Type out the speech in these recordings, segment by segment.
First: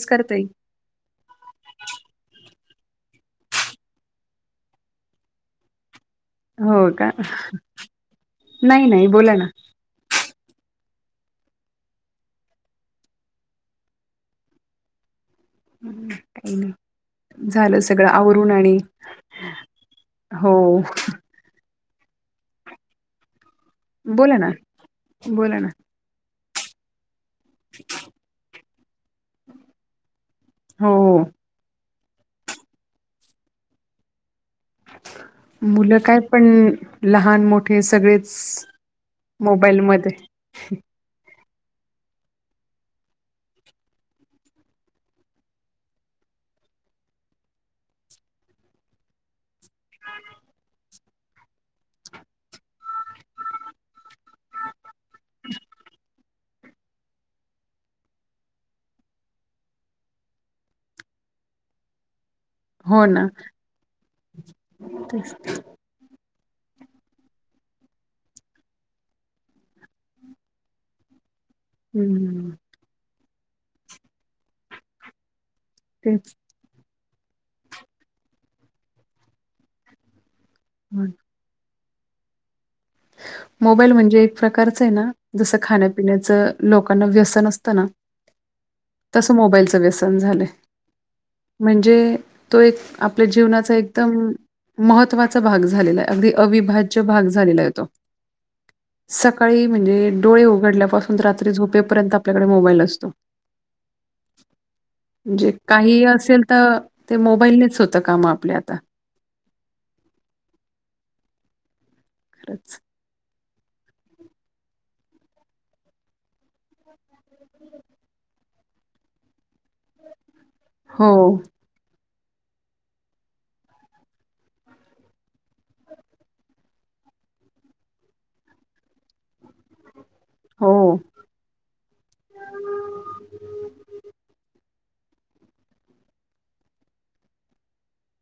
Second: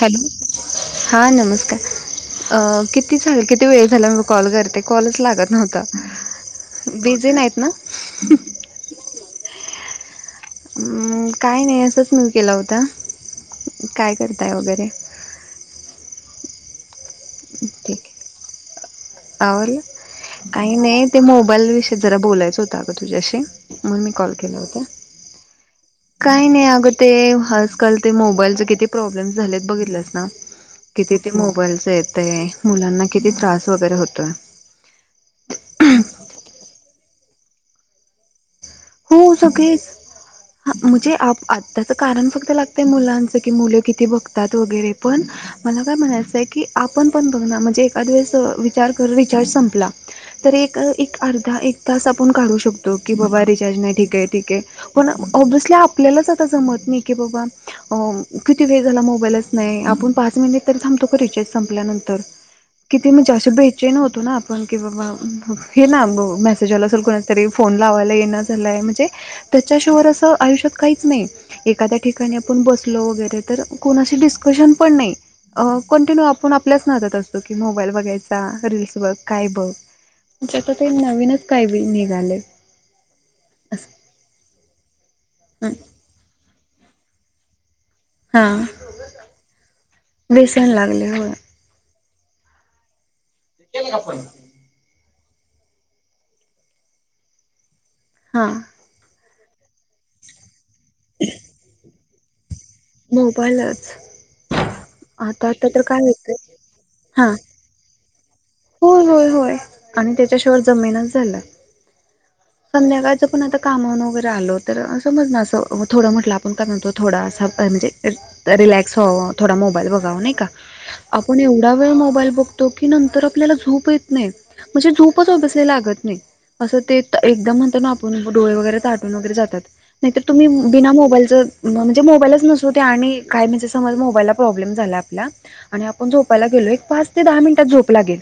Hello ताई. हां नमस्कार. किती ले किती वेळ झाला मी कॉल करते कॉलच लागत नव्हता हो का बिझी नाहीत ना नाही नाही बोला ना. म् काय नाही असंच मी केला होता. काय करताय वगैरे. काही नाही झालं ठीक सगळं आहे आवरून आणि आवरलं हो मग मी कॉल बोला ना केला होता बोला ना काही नाही आगतेे आजकाल ते मोबाईलचे किती प्रॉब्लेम झालेत बघितलंस ना हो किती ते मोबाईलचे आहेत ते मुलांना किती त्रास वगैरे होतोय मुलं काय पण लहान मोठे सगळेच हो सगळेच मोबाईलमध्ये मुझे आप आ त्याच कारण फक्त लागतंय मुलांच कि मुलं किती बघतात वगैरे पण मला काय म्हणायचंय की आपण पण बघ म्हणजे एखाद वेळेस विचार कर विचार संपला तर एक एक अर्धा इतकासा आपण काढू शकतो की बाबा रिस ठिक ठिक हाय पण अ बसल्या आपल्यालाच आता जमत नाही कि बाबा किती वेळ झाला मोबाईलच नाही आपण पाच मिनिट तरी थबतो रिचार्ज संपल्यानंतर हो किती ना म्हणजे अस बेचन होतो ना आपण की बाबा तेच हे ना अनुभव त्याला असल कुणीतरी फोन लावायला येईना झालाय म्हणजे त्याच्याशिवाय असं आयुष्यात काहीच नाही एखाद्या ठिकाणी हम्म आपण बसल वगैरे तर कोणाशी डिस्कशन पण नाही अ कंटिन्यू तेच आपण आपल्याच नादत असतो की मोबाईल बघायचा रीलल्स बघ काय बघ ज्यात ते नवीनच काही ब निघाले मोबाईल असं म्हणजे एक प्रकारच आहे ना जसं खाण्यापिण्याचं लोकांना व्यसन असत ना हा तस मोबाईलचं व्यसन झालंय व्यसन लागले हो म्हणजे तो एक आपल्या जीवनाचा एकदम महत्त्वा भाग झालेला आहे अगदी अविभाज्य भाग झालेला आहे हो तो हा सकाळी म्हणजे डोळे उघडल्यापासून रात्री झोपेपर्यंत आपल्याकडे मोबाईल असतो. मोबाईलच आता म्हणजे आता तर काय काही होतंय असेल तर ते मोबाईलनेच होतं काम आपल्यात हो होय होय आणि त्याच्याशिवाय जमेनच झालय खरंच. संध्याकाळच पण आता कामावरून वगैरे आलो तर समज ना असं थोडं म्हटलं आपण काय म्हणतो थोडासा म्हणजे लेट्स फाॅव थोडा मोबाईल बघाव नाही का हो, आपूण एवढा वेळ मोबाईल बघतो की नंतर आपल्याला झोप येत नाही म्हणजे झोपच अॅडजसली लागत नाही अस ते एकदम म्हणत ना आपून डोळे वगैरे ताटून वगैरे जातात नाहीर तुम्ही बिना हो. मोबाईलच म्हणजे मोबाईलच नसतो आणि काय म्हण समज मोबाईलला प्रॉब्लेम ल्या आपल्या आणि आपण झोपायला गेलोय पाच ते दहा मिनिट झोप लागेल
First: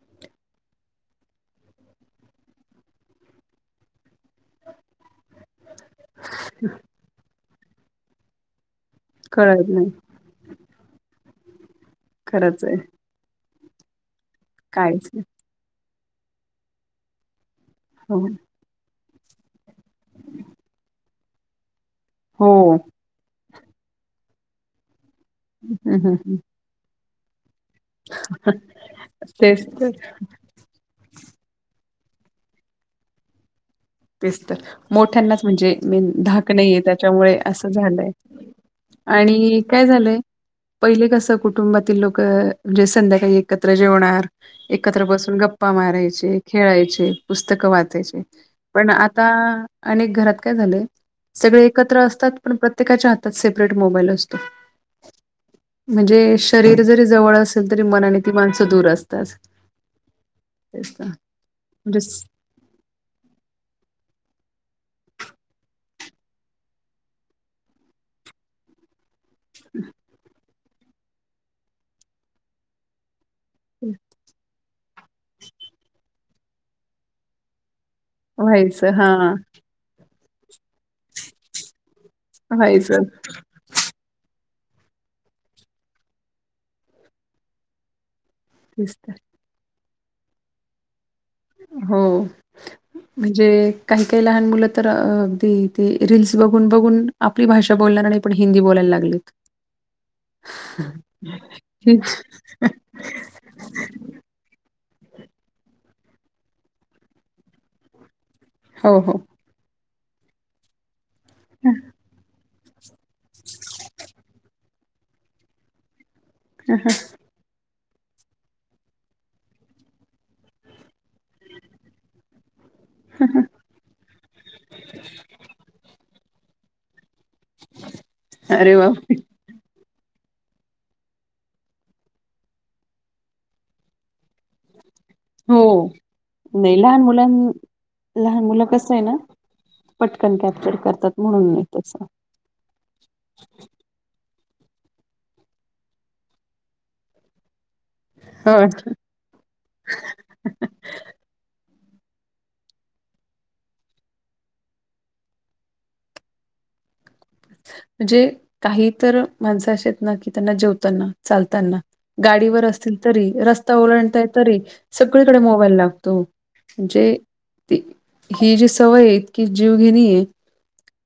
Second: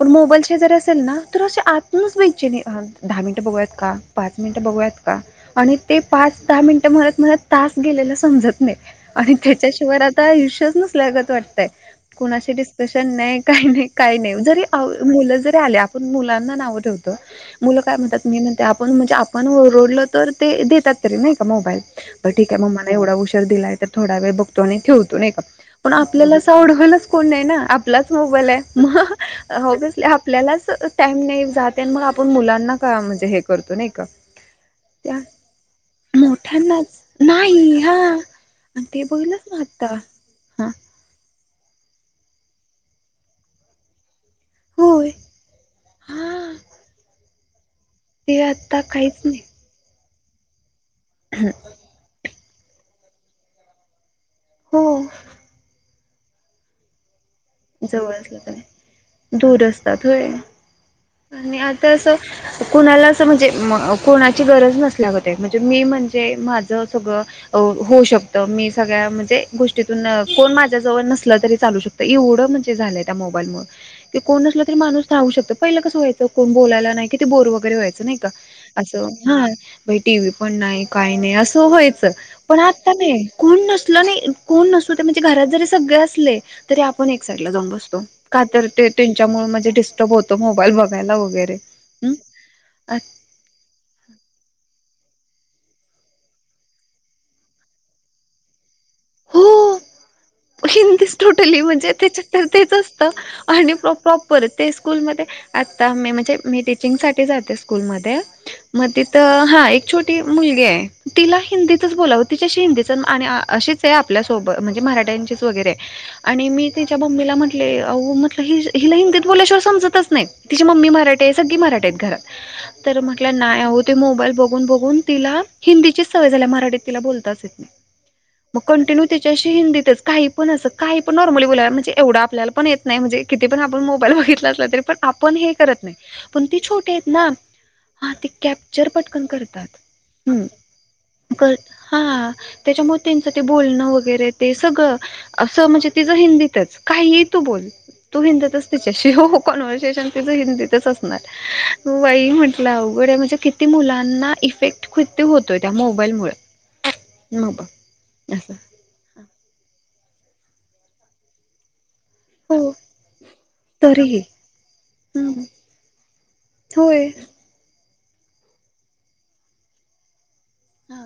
पण मोबाईलचे जर असेल ना तर असे आतूनच बैचैन व्हाल दहा मिनटं बघूयात का पाच मिनटं बघूयात का आणि ते पाच दहा मिनटं म्हणत म्हणत तास गेलेला समजत नाही आणि कळत नाही. त्याच्याशिवाय आता आयुष्यच नसल्यागत वाटत कुणाशी खरंच आहे. डिक्सशन नाही काय नाही काय नाही जरी काहीच नाही. मुल जरी आली मुलांना नांव ठेवतो मुलं काय हो, म्हणातात मी म्हणते आपण म्हणजे आप पण ओरडल तर ते देतात तरी नाही का मोबाईल बरं ठीक आहे हो. मला एवढा उशार दिलाय तर थोडा वेळ बघतो आणि ठेवतो नाही का पण हं, हं, आपल्याला हं. असं आढवायलाच कोण नाही ना आपलाच मोबाईल आहे मग तेच तर, बसली आपल्यालाच टाइम नाही जाते आणि मग आपुण मुलांना का म्हणजे हे करतो नाही का तेच तर त्या मोठ्यांनाच म्हणजे मेन धाक नाहीे मोठ्यांनाच त्याच्यामुळे असं नाही हा झालंय आणि ते बघलच ना आणि काय आता झालंय हा पहिले कस कु कुटुंबातील लोक म्हणजे संध्याकाळी एकत्र जेवणार एकत्र होय बसून गप्पा मारायचे हा खेळायचे पुस्तकं वाचायचे ते पण काहीच आता नाही अनेक घरात काय झालंय सगळे एकत्र असतात पण प्रत्येकाच्या हातात सेपरेट मोबाईल असतो. हो, म्हणजे शरीर जरी जवळ अस जवळ असलं त दूर असतात होय. तेच ना आणि आता म्हणजे असं स कुणाला असं म्हणजे म्ह कोणाची गरज नसल्या गत है म्हणजे मी म्हणजे माझं सगळं होऊ शकतं मी सगळ्या ते गोष्टीतून कोण माझ्या जवळ नसल तरी चालू शकत एवढ म्हणजे झालं त्या मो ते कोण नसल तरी माणूस राहू शकत पहील कस व्हायच कोण बोलायला नाही की ते बोर व गैरे व्हायच. ते नाही का! व्हायचं अस हा ह टी व्ही पण नाही काही नाही असं व्हायचं. पण आता व्हायचं नाही कोण नसल नाही. कोण नसुदे ते म्हणजे घरात जरी सगळे असले तरी आपण एक साईडला जाऊन बसतो. का तर ते दिसत त्यांच्यामुळे म्हणजे डिस्टर्ब होतो मोबाईल बघ हो म्हणजे काही काही लहान मुल तर अ ते ते रीलस बघून बघून आपली भाषा बोलणार नाही पण हिंदी बोलायला लागलेत. हिंदी टोटली म्हणजे त्याच्या तर तेच असतं आणि प्रॉपर ते, स्कूलमध्ये आता मी म्हणजे मी टीचिंग साठी जाते स्कूलमध्ये, मग हो हो तिथ हा एक छोटी मुलगी आहे तिला हिंदीतच बोलावं तिच्याशी हिंदी आणि अशीच आहे आपल्यासोबत म्हणजे मराठ्यांचीच वगैरे आणि मी तिच्या मम्मी लम्हटले, अहो म्हटलं ह हिला हिंदित बोल्याशिवाय समजतच नाही तिची मम्मी मराठी आहे सगळी मराठी आहेत घरात, तर म्हटलं नाहय ओ ते मोबाईल बघून बघून तिला हिंदीचीच सवय झाल्या मराठीत तिला बोलतहा मग अरे वा तिच्याशी कंटिन्यू हिंदीतच, काही पण असं काही पण नॉर्मली बोलाय म्हणजे एवढं आपल्याला पण य नाही, म्हणजे कीती पण आपण मोबाईल बघितला असला तरी पण, आपण हे हो करत नाही पण ती नाही छोटे लहान आहेत ना मुलां हा ते लहान मुलं कॅप्चर कसं आहे ना पटकन करतात. पटकन कॅप्चर करतात म्हणून हाम नाही तसं हा त्याच्यामुळे त्यांच ते बोलणं वगैरे, ते सगळं असं म्हणजे तिझ हिंदीतच काहीही तू बोल तू हो हिंदीतच तिच्याशी हो कन्व्हर्सेशन तिझ हिंदीतच असणार. वाई म्हंटलं अवघड म्हणजे किती मुलांना इफेक्ट कती होतोय त्या मोबाईल मूळ. अ म्हणजे काही तर माणस अशे आहेत ना की त्यांना जेवताना चालताना गाडीवर हो असतील तरी रस्ता तरीही ओलांडताय तरी सगळीकडे हम्म मोबाईल लागतो. होय. म्हणजे ही जी सवय आहे, ती जीवघेणी आहे. हा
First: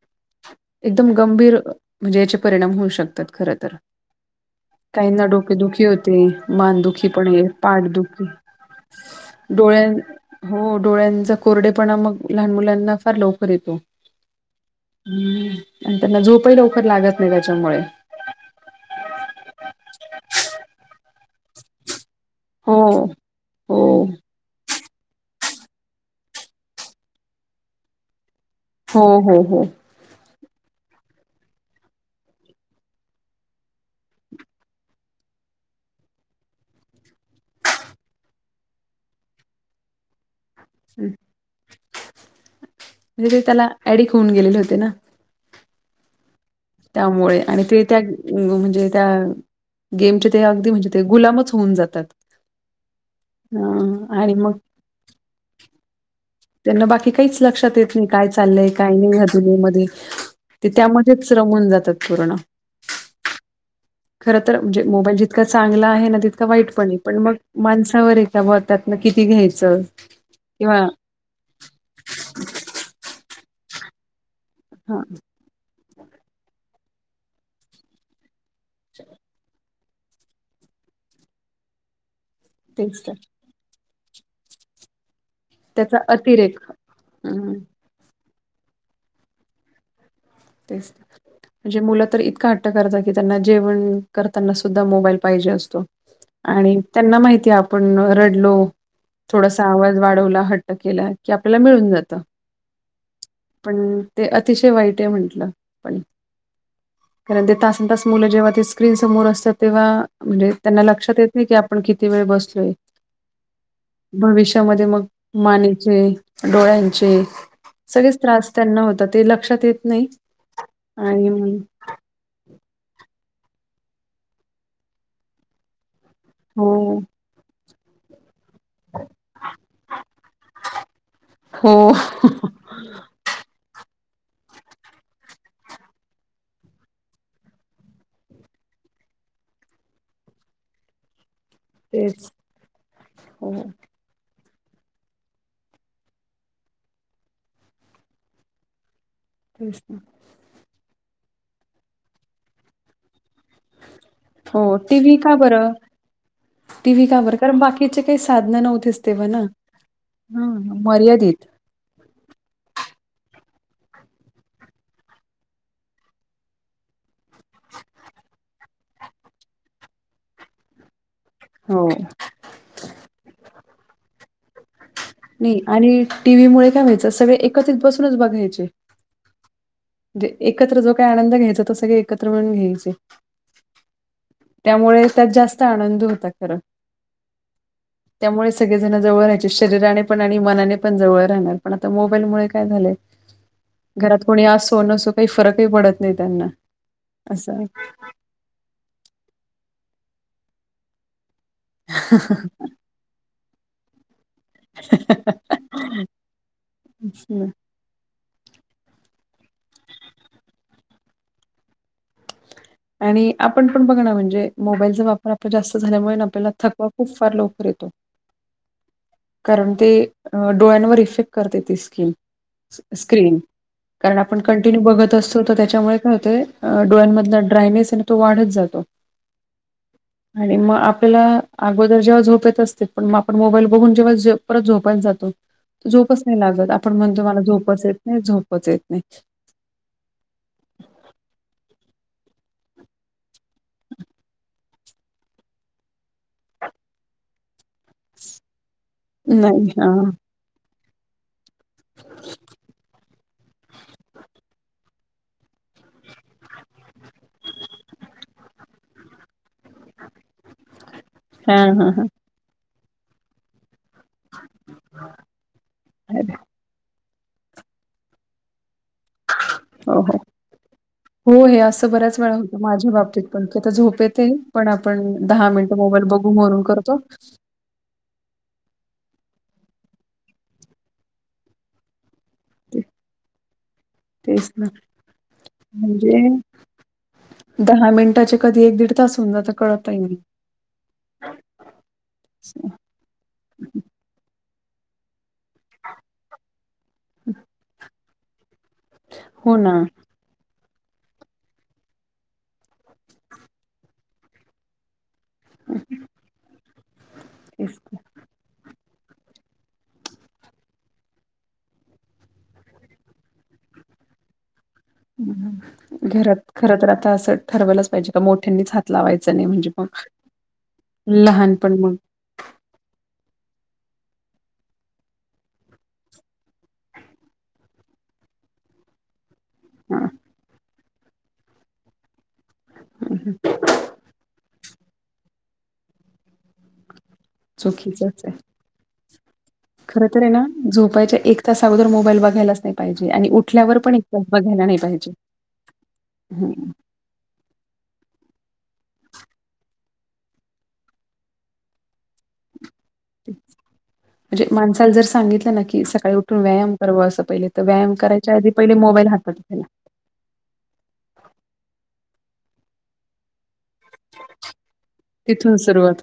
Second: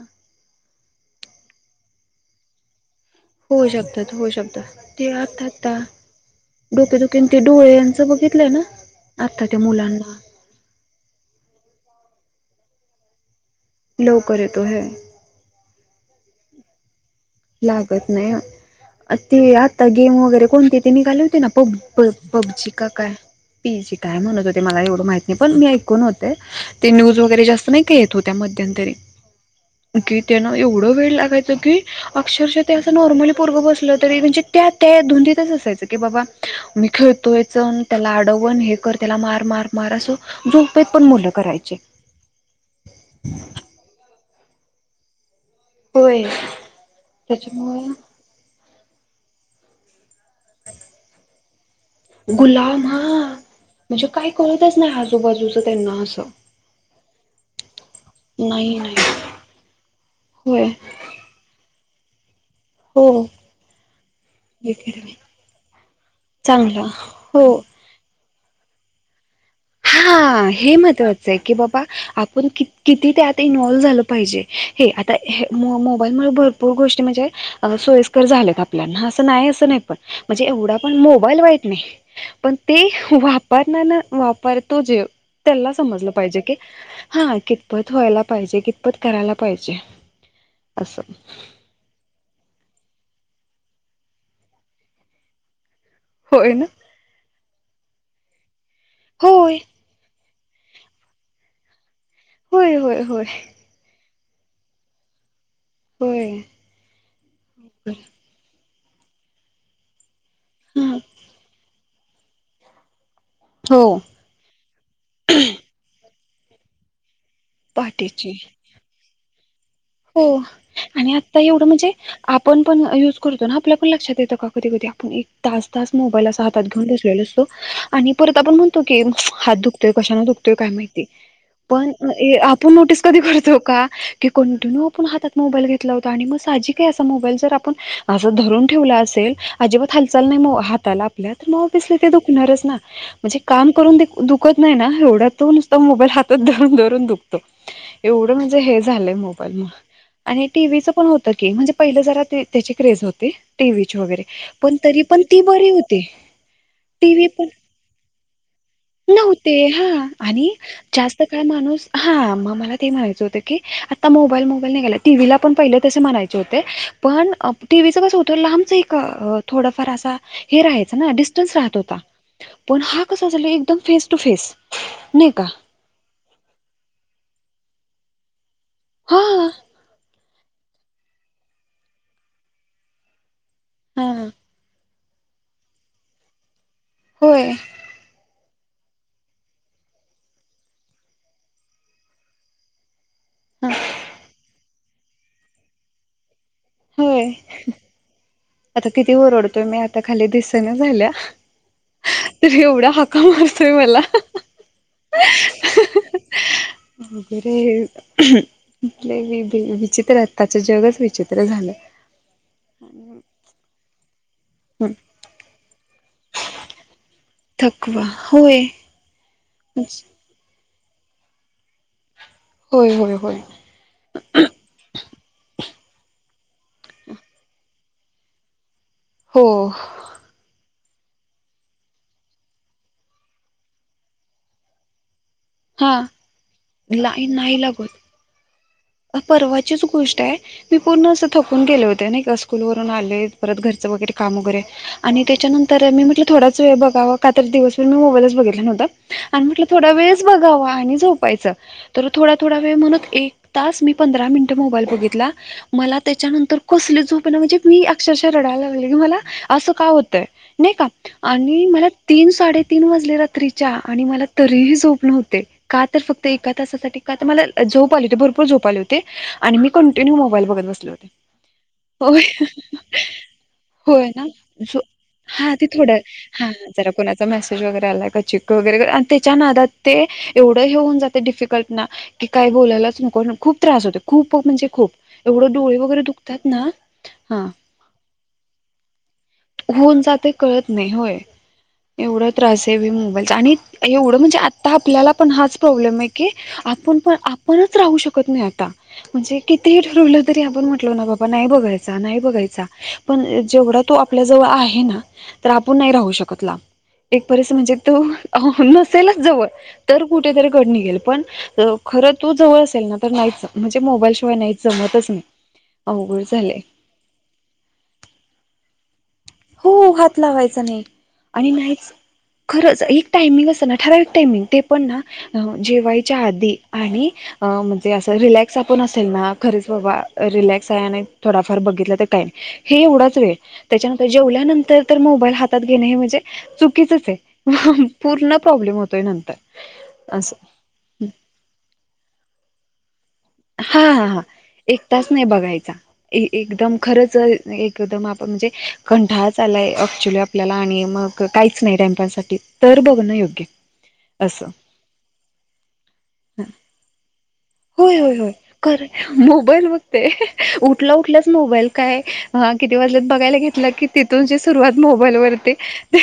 एकदम गंभीर म्हणजे याचे परिणाम होऊ शकत. होऊ शकतात होऊ शकतात ते आतातता डोकेदुखी होते मानदुखी डोकेदुकेन पण ते आहे डोळे यांच बघ पाठदुखी बघितलं ना? आता त्या डोळ्यां मुलांना हो डोळ्यांचा कोरडेपणा मग लहान मुलांना फार लवकर लवकर येतो लवकर येतो हे हम आणि त्यांना झोपही लवकर लागत नाही. त्याच्यामुळे लागत नाही ते आता गेम वगैरे कोणते ते निघाले होती ना पब पबजी हो की काय हो पीजी काय म्हणत होते मला काय एवढ माहिती पण ते ऐकून होते न्यूज वगैरे जास्त नाय का येत होते, त्या मध्यंतरी हो हो हो कि त्यान एवढ वेड लागायच की अक्षेषा ते अस नॉर्मली पोरग बसल तरी म्हणजे त्या त्या धुंदीतच असायच की बाब मी खेळ तोचण त्याला अडवण हे कर त्याला मार मार मार अस झोपेत पण मुलं करायची. म्हणजे ते त्याला ऍडिक होऊन गेलेले होते ना? होय त्यामुळे आणि ते त्या त्याच्यामुळे त्या गेमच्या अगदी म्हणजे गुलामच होऊन जात गुलाम हा म्हणजे काय आणि मग कळतच नाय आजूबाजूच त्याना अस त्यांना बाकी काहीच लक्षात येत नाही काय चाललंय काय नाही या दुनियेमध्ये, ते होय. त्यामध्येच रमून जातात पूर्ण. हो. खर तर मोबाईल जितका चांगला आहे ना तितका वाईट चांगला पण मग हो माणसावर आहे. त्यामुळे त्यातन किती घ्यायचं हां, हे किंवा महत्त्वाचं की बाबा आपण क किती त्या आत इन्वॉल्व्ह झालं पाहिजे. हे हां, आता मोबाईलमुळे भरपूर गोष्टी म्हणजे सोयीस्कर झाल्यात. आपल्याना असं नाही अस नाही पण म्हणजे एवढा पण मोबाईल वाईट नाही. पण ते तेच तर. वापरणार ना वापरतो जेव त्याला त्याचा समजलं पाहिजे की अतिरेक हा हं, कितपत व्हायला पाहिजे कितपत करायला पाहिजे. तेच असं. म्हणजे मुलं तर इतका त्यांना जेवण करनाना सुद्धा मोबाईल लहिजे असतो होय ना? आणि त्यां माहि ते आपण रडलो होय, थोडासा आवाज वाढवला हट्ट केला की आपल्याला मिळून जातो. होय होय होय. ते अतिशय वाईट आहे म्हंटलं पण होय. कारण ते तासन तास मुलं जेव्हा तेच स्क्रीन समोर असतात तेव्हा म्हणजे त्यांना हं, लक्षात येत नाही की आपण किती वेळ बसलोय. हो. भविष्यामध्ये मग मानेचे डोळ्यांचे सगळेच पहाटेची. त्रास त्यांना होत ते लक्षात येत. नाही हो आणि आता एवढं म्हणजे आपण पण य तो ना आपल्या पण लक्षात येतं का कधी कधी आपण एक तास तास मोबाईल अस हातात घेऊन हो, बसलेल असतो. आ आपण म्हणतो की हात दुखतोय कशानना दुखतोय काय माहिती. पण हो आपण नोटीस कधी करतो का. कटीनू आपण हातात मोबाईल घेतला होता आणि म साजीक आहे अस मोबाईल जर आपन असं धरून ठेवला असेल. अजिबात हालचाल नाही हाताला आपल्या तर मग ऑफिसला तेच. दुखणारच ना म्हणजे हो, काम करूनु दुखत नाही ना एवड्यात तो नुसत मोबाईल हातत धरून धरुन दुखतो एवढ म्हणजे हे झालय तेच ना. आणि टीव्हीच पण होतं की म्हणजे पहिलं जरा त्याची क्रेज होते टीव्हीची वगैरे पण हो, तरी टीव्ही पण का ती बरी बरं? होते का टीव्ही बरं? पन कारण बाकीचे काही साधनं नव्हतीच तेव्हा ना. नव्हते हा आणि हां, जास्त काळ मर्यादित. मला ते म्हणायचं होतकी. आता मोबाईल मोबाईल निघाले टीव्हीला पण पहिले तसे म्हणायचे होते पण टीव्हीचं कस होतं लांबचं एक थोडफार अस हे राहायच. हो पण हा क फस टू फेस नाही आणि टीव्ही मुळ काय व्हायचं सगळे एकत्रित बसूनच बघायचे. हा. म्हजे एकत्र जो काही आनंद घ्यायचा तो सगळे एकत्र म्हणून घ्यायचे. हा मुळे त्यात जास्त आनंद होता खरं. होय. त्यामुळे सगळेजण जवळ राहायचे शरीराने पण आणि मनाने पण जवळ राहणार पण आता मोबाईलमुळे काय झालं. हां, घरात कोणी असो नसो काही फरकही पडत नाही त्यांना. होय असं. आता किती ओरडतोय मी आता खाली दिसन झाल्या तर एवढा हका मारतो. मला. हम्म्. वि विचित्र त्याच जगच विचित्र झालं. आणि. आणि आपण पण बघ ना म्हणजे. मोबाईलचा वापर आप जास्त झाल्यामुळे आपल्याला थकवा खूप फार लवकर येतो. थकवा होय कारण ते डोळ्यांवर इफेक्ट करते ते स्किन. होय होय स्क्रिनन होय कारण आपण कंटिन्यू बघत असतो तर. त्यामुळे काय होते डोळ्यांमधला ड्रायनेस आहे आणि तो वाढत जातो. हो आणि मग आप आपल्याला अगोदर जेव्हा झोप येत असते पण मग आपण मोबाईल बघून जेव्हा परत झोपायला जातो हा झोपच नाही लागत आपण म्हणतो लाईन मला नाही झोपच लागत येत नाही झोपच येत नाही परवाचीच गोष्ट आहे मी पूर्ण असं थकून गेले होते नाही का स्कूलवरून आले परत घरचे वैगरे काम वैगरे आणि त्याच्यांनतर म्हटलं थोड्याच बघा व का तर दिवसभर मी मोबाईलच बघितला नव्हता आणि म्हटलं नाही थोडयच हां. वेळच बघावा आणि झोपायचं तर थोडा थोडा वेळ म्हणतं एक तास मी पंधरा मिनिट मोबाईल बघितला. मला त्याच्यानंतर कसली झोप ना म्हणजे मी अक्षरशः रडायला लागले की मला असं काय होतंय आणि हां, मला हां, हां. तीन साडे तीन वाजलेला रात्रीच्या आणि मला तरीही झोप नव्हते का तर फक्त अरे, एका तासासाठी का मला झोप आले होते भरपूर झोप आले होते आणि मी हो, कंटिन्यू हो. मोबाईल बघत बसले होते. हो हे असं बऱ्याच होय वेळा होतं माझ्या बाबतीत पण की तर झोप होय येत ना पण जो आपण दहा हा ते मिनटं थोडं मोबाईल बघु हा जरा कोणाचा मेसेज वगैरे आलाय चेक वैगरे त्याच्या नादात ते एवढं हेऊन जाते डिफिकल्ट ना की काय ते बोलायलाच खूप त्रास होते खूप तेच ना म्हणजे खूप एवढं डोळे वगैरे म्हणजे दुखतात ना हा मिनिटाचे कधी तास होऊन जातं कळतही होऊन नाही. जाते कळतं नाही होय एवढा त्रास आहे व मोबाईलचा आणि एवढं म्हण म्हणजे आता आपल्याला पण हाच प्रॉब्लेम आहे की आपण पण आपणच राहू शकत नाही आता म्हणजे हो ना किती ठरवलं तरी आपण ना बाबा नाही बघायचं नाही बघायचं पण जेवढा तो आपल्या जवळ आहे ना तर आपण नाही राहू शकत लांब एक परस म्हणजे तेच तर. तो जवळ कुठे तरी कड निघेल पण खरंच जवळ असेल ना तर नाहीच म्हणजे मोबाईल शिवाय नाही जमतच अवघड घरात झालंय खरं तर आता असं ठरवलंच पाहिजे का मोठ्यांनीच हात लावायचं हो हात लावायचा नाही आणि लहानपण नाहीच मग खरंच एक टायमिंग जेवायच्या आधी सोप असेल ना खरीच हां, रिलॅक्स आहे आणि थोडाफार बघितला तर काय हे हं, एवढाच वेळ हं. त्याच्यानतर नंतर तर मोबाईल हातात घेणे म्हणजे चुकीच आहे चुकीचंच पूर्ण आहे. प्रॉब्लेम होतोय नंतर खरं तर आहे असं ना झोपायच्या एक तास अगोदर मोबाईल बघायलाच नाही पाहिजे आणि उठल्यावर हा पण एक हा हा तास बघा एक तास नाही बघायचा एकदम खरंच एकदम आपण म्हणजे कंठाळच आलाय अक्च्युली आपल्याला आणि मग काहीच नाही टाइमपास पुर्ण योग्य. म्हणजे माणसाला जर सांगितलं ना की सकाळी उठून व्यायाम करावं असं पहिले तर व्यायाम होय होय करायचं मोबाईल बघते मोबाईल काय किती वाज बघायला म्हणजे की तिथून जे सुरुवात मोबाईल वती तिथून सुरुवात.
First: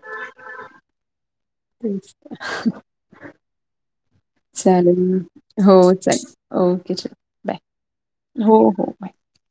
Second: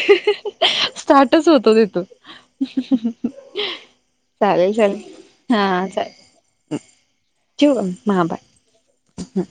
स्टार्टच होत तिथून तेच. हा चालेल हो चालेल ओके बाय. ठेवू का हा हो, हो. बाय.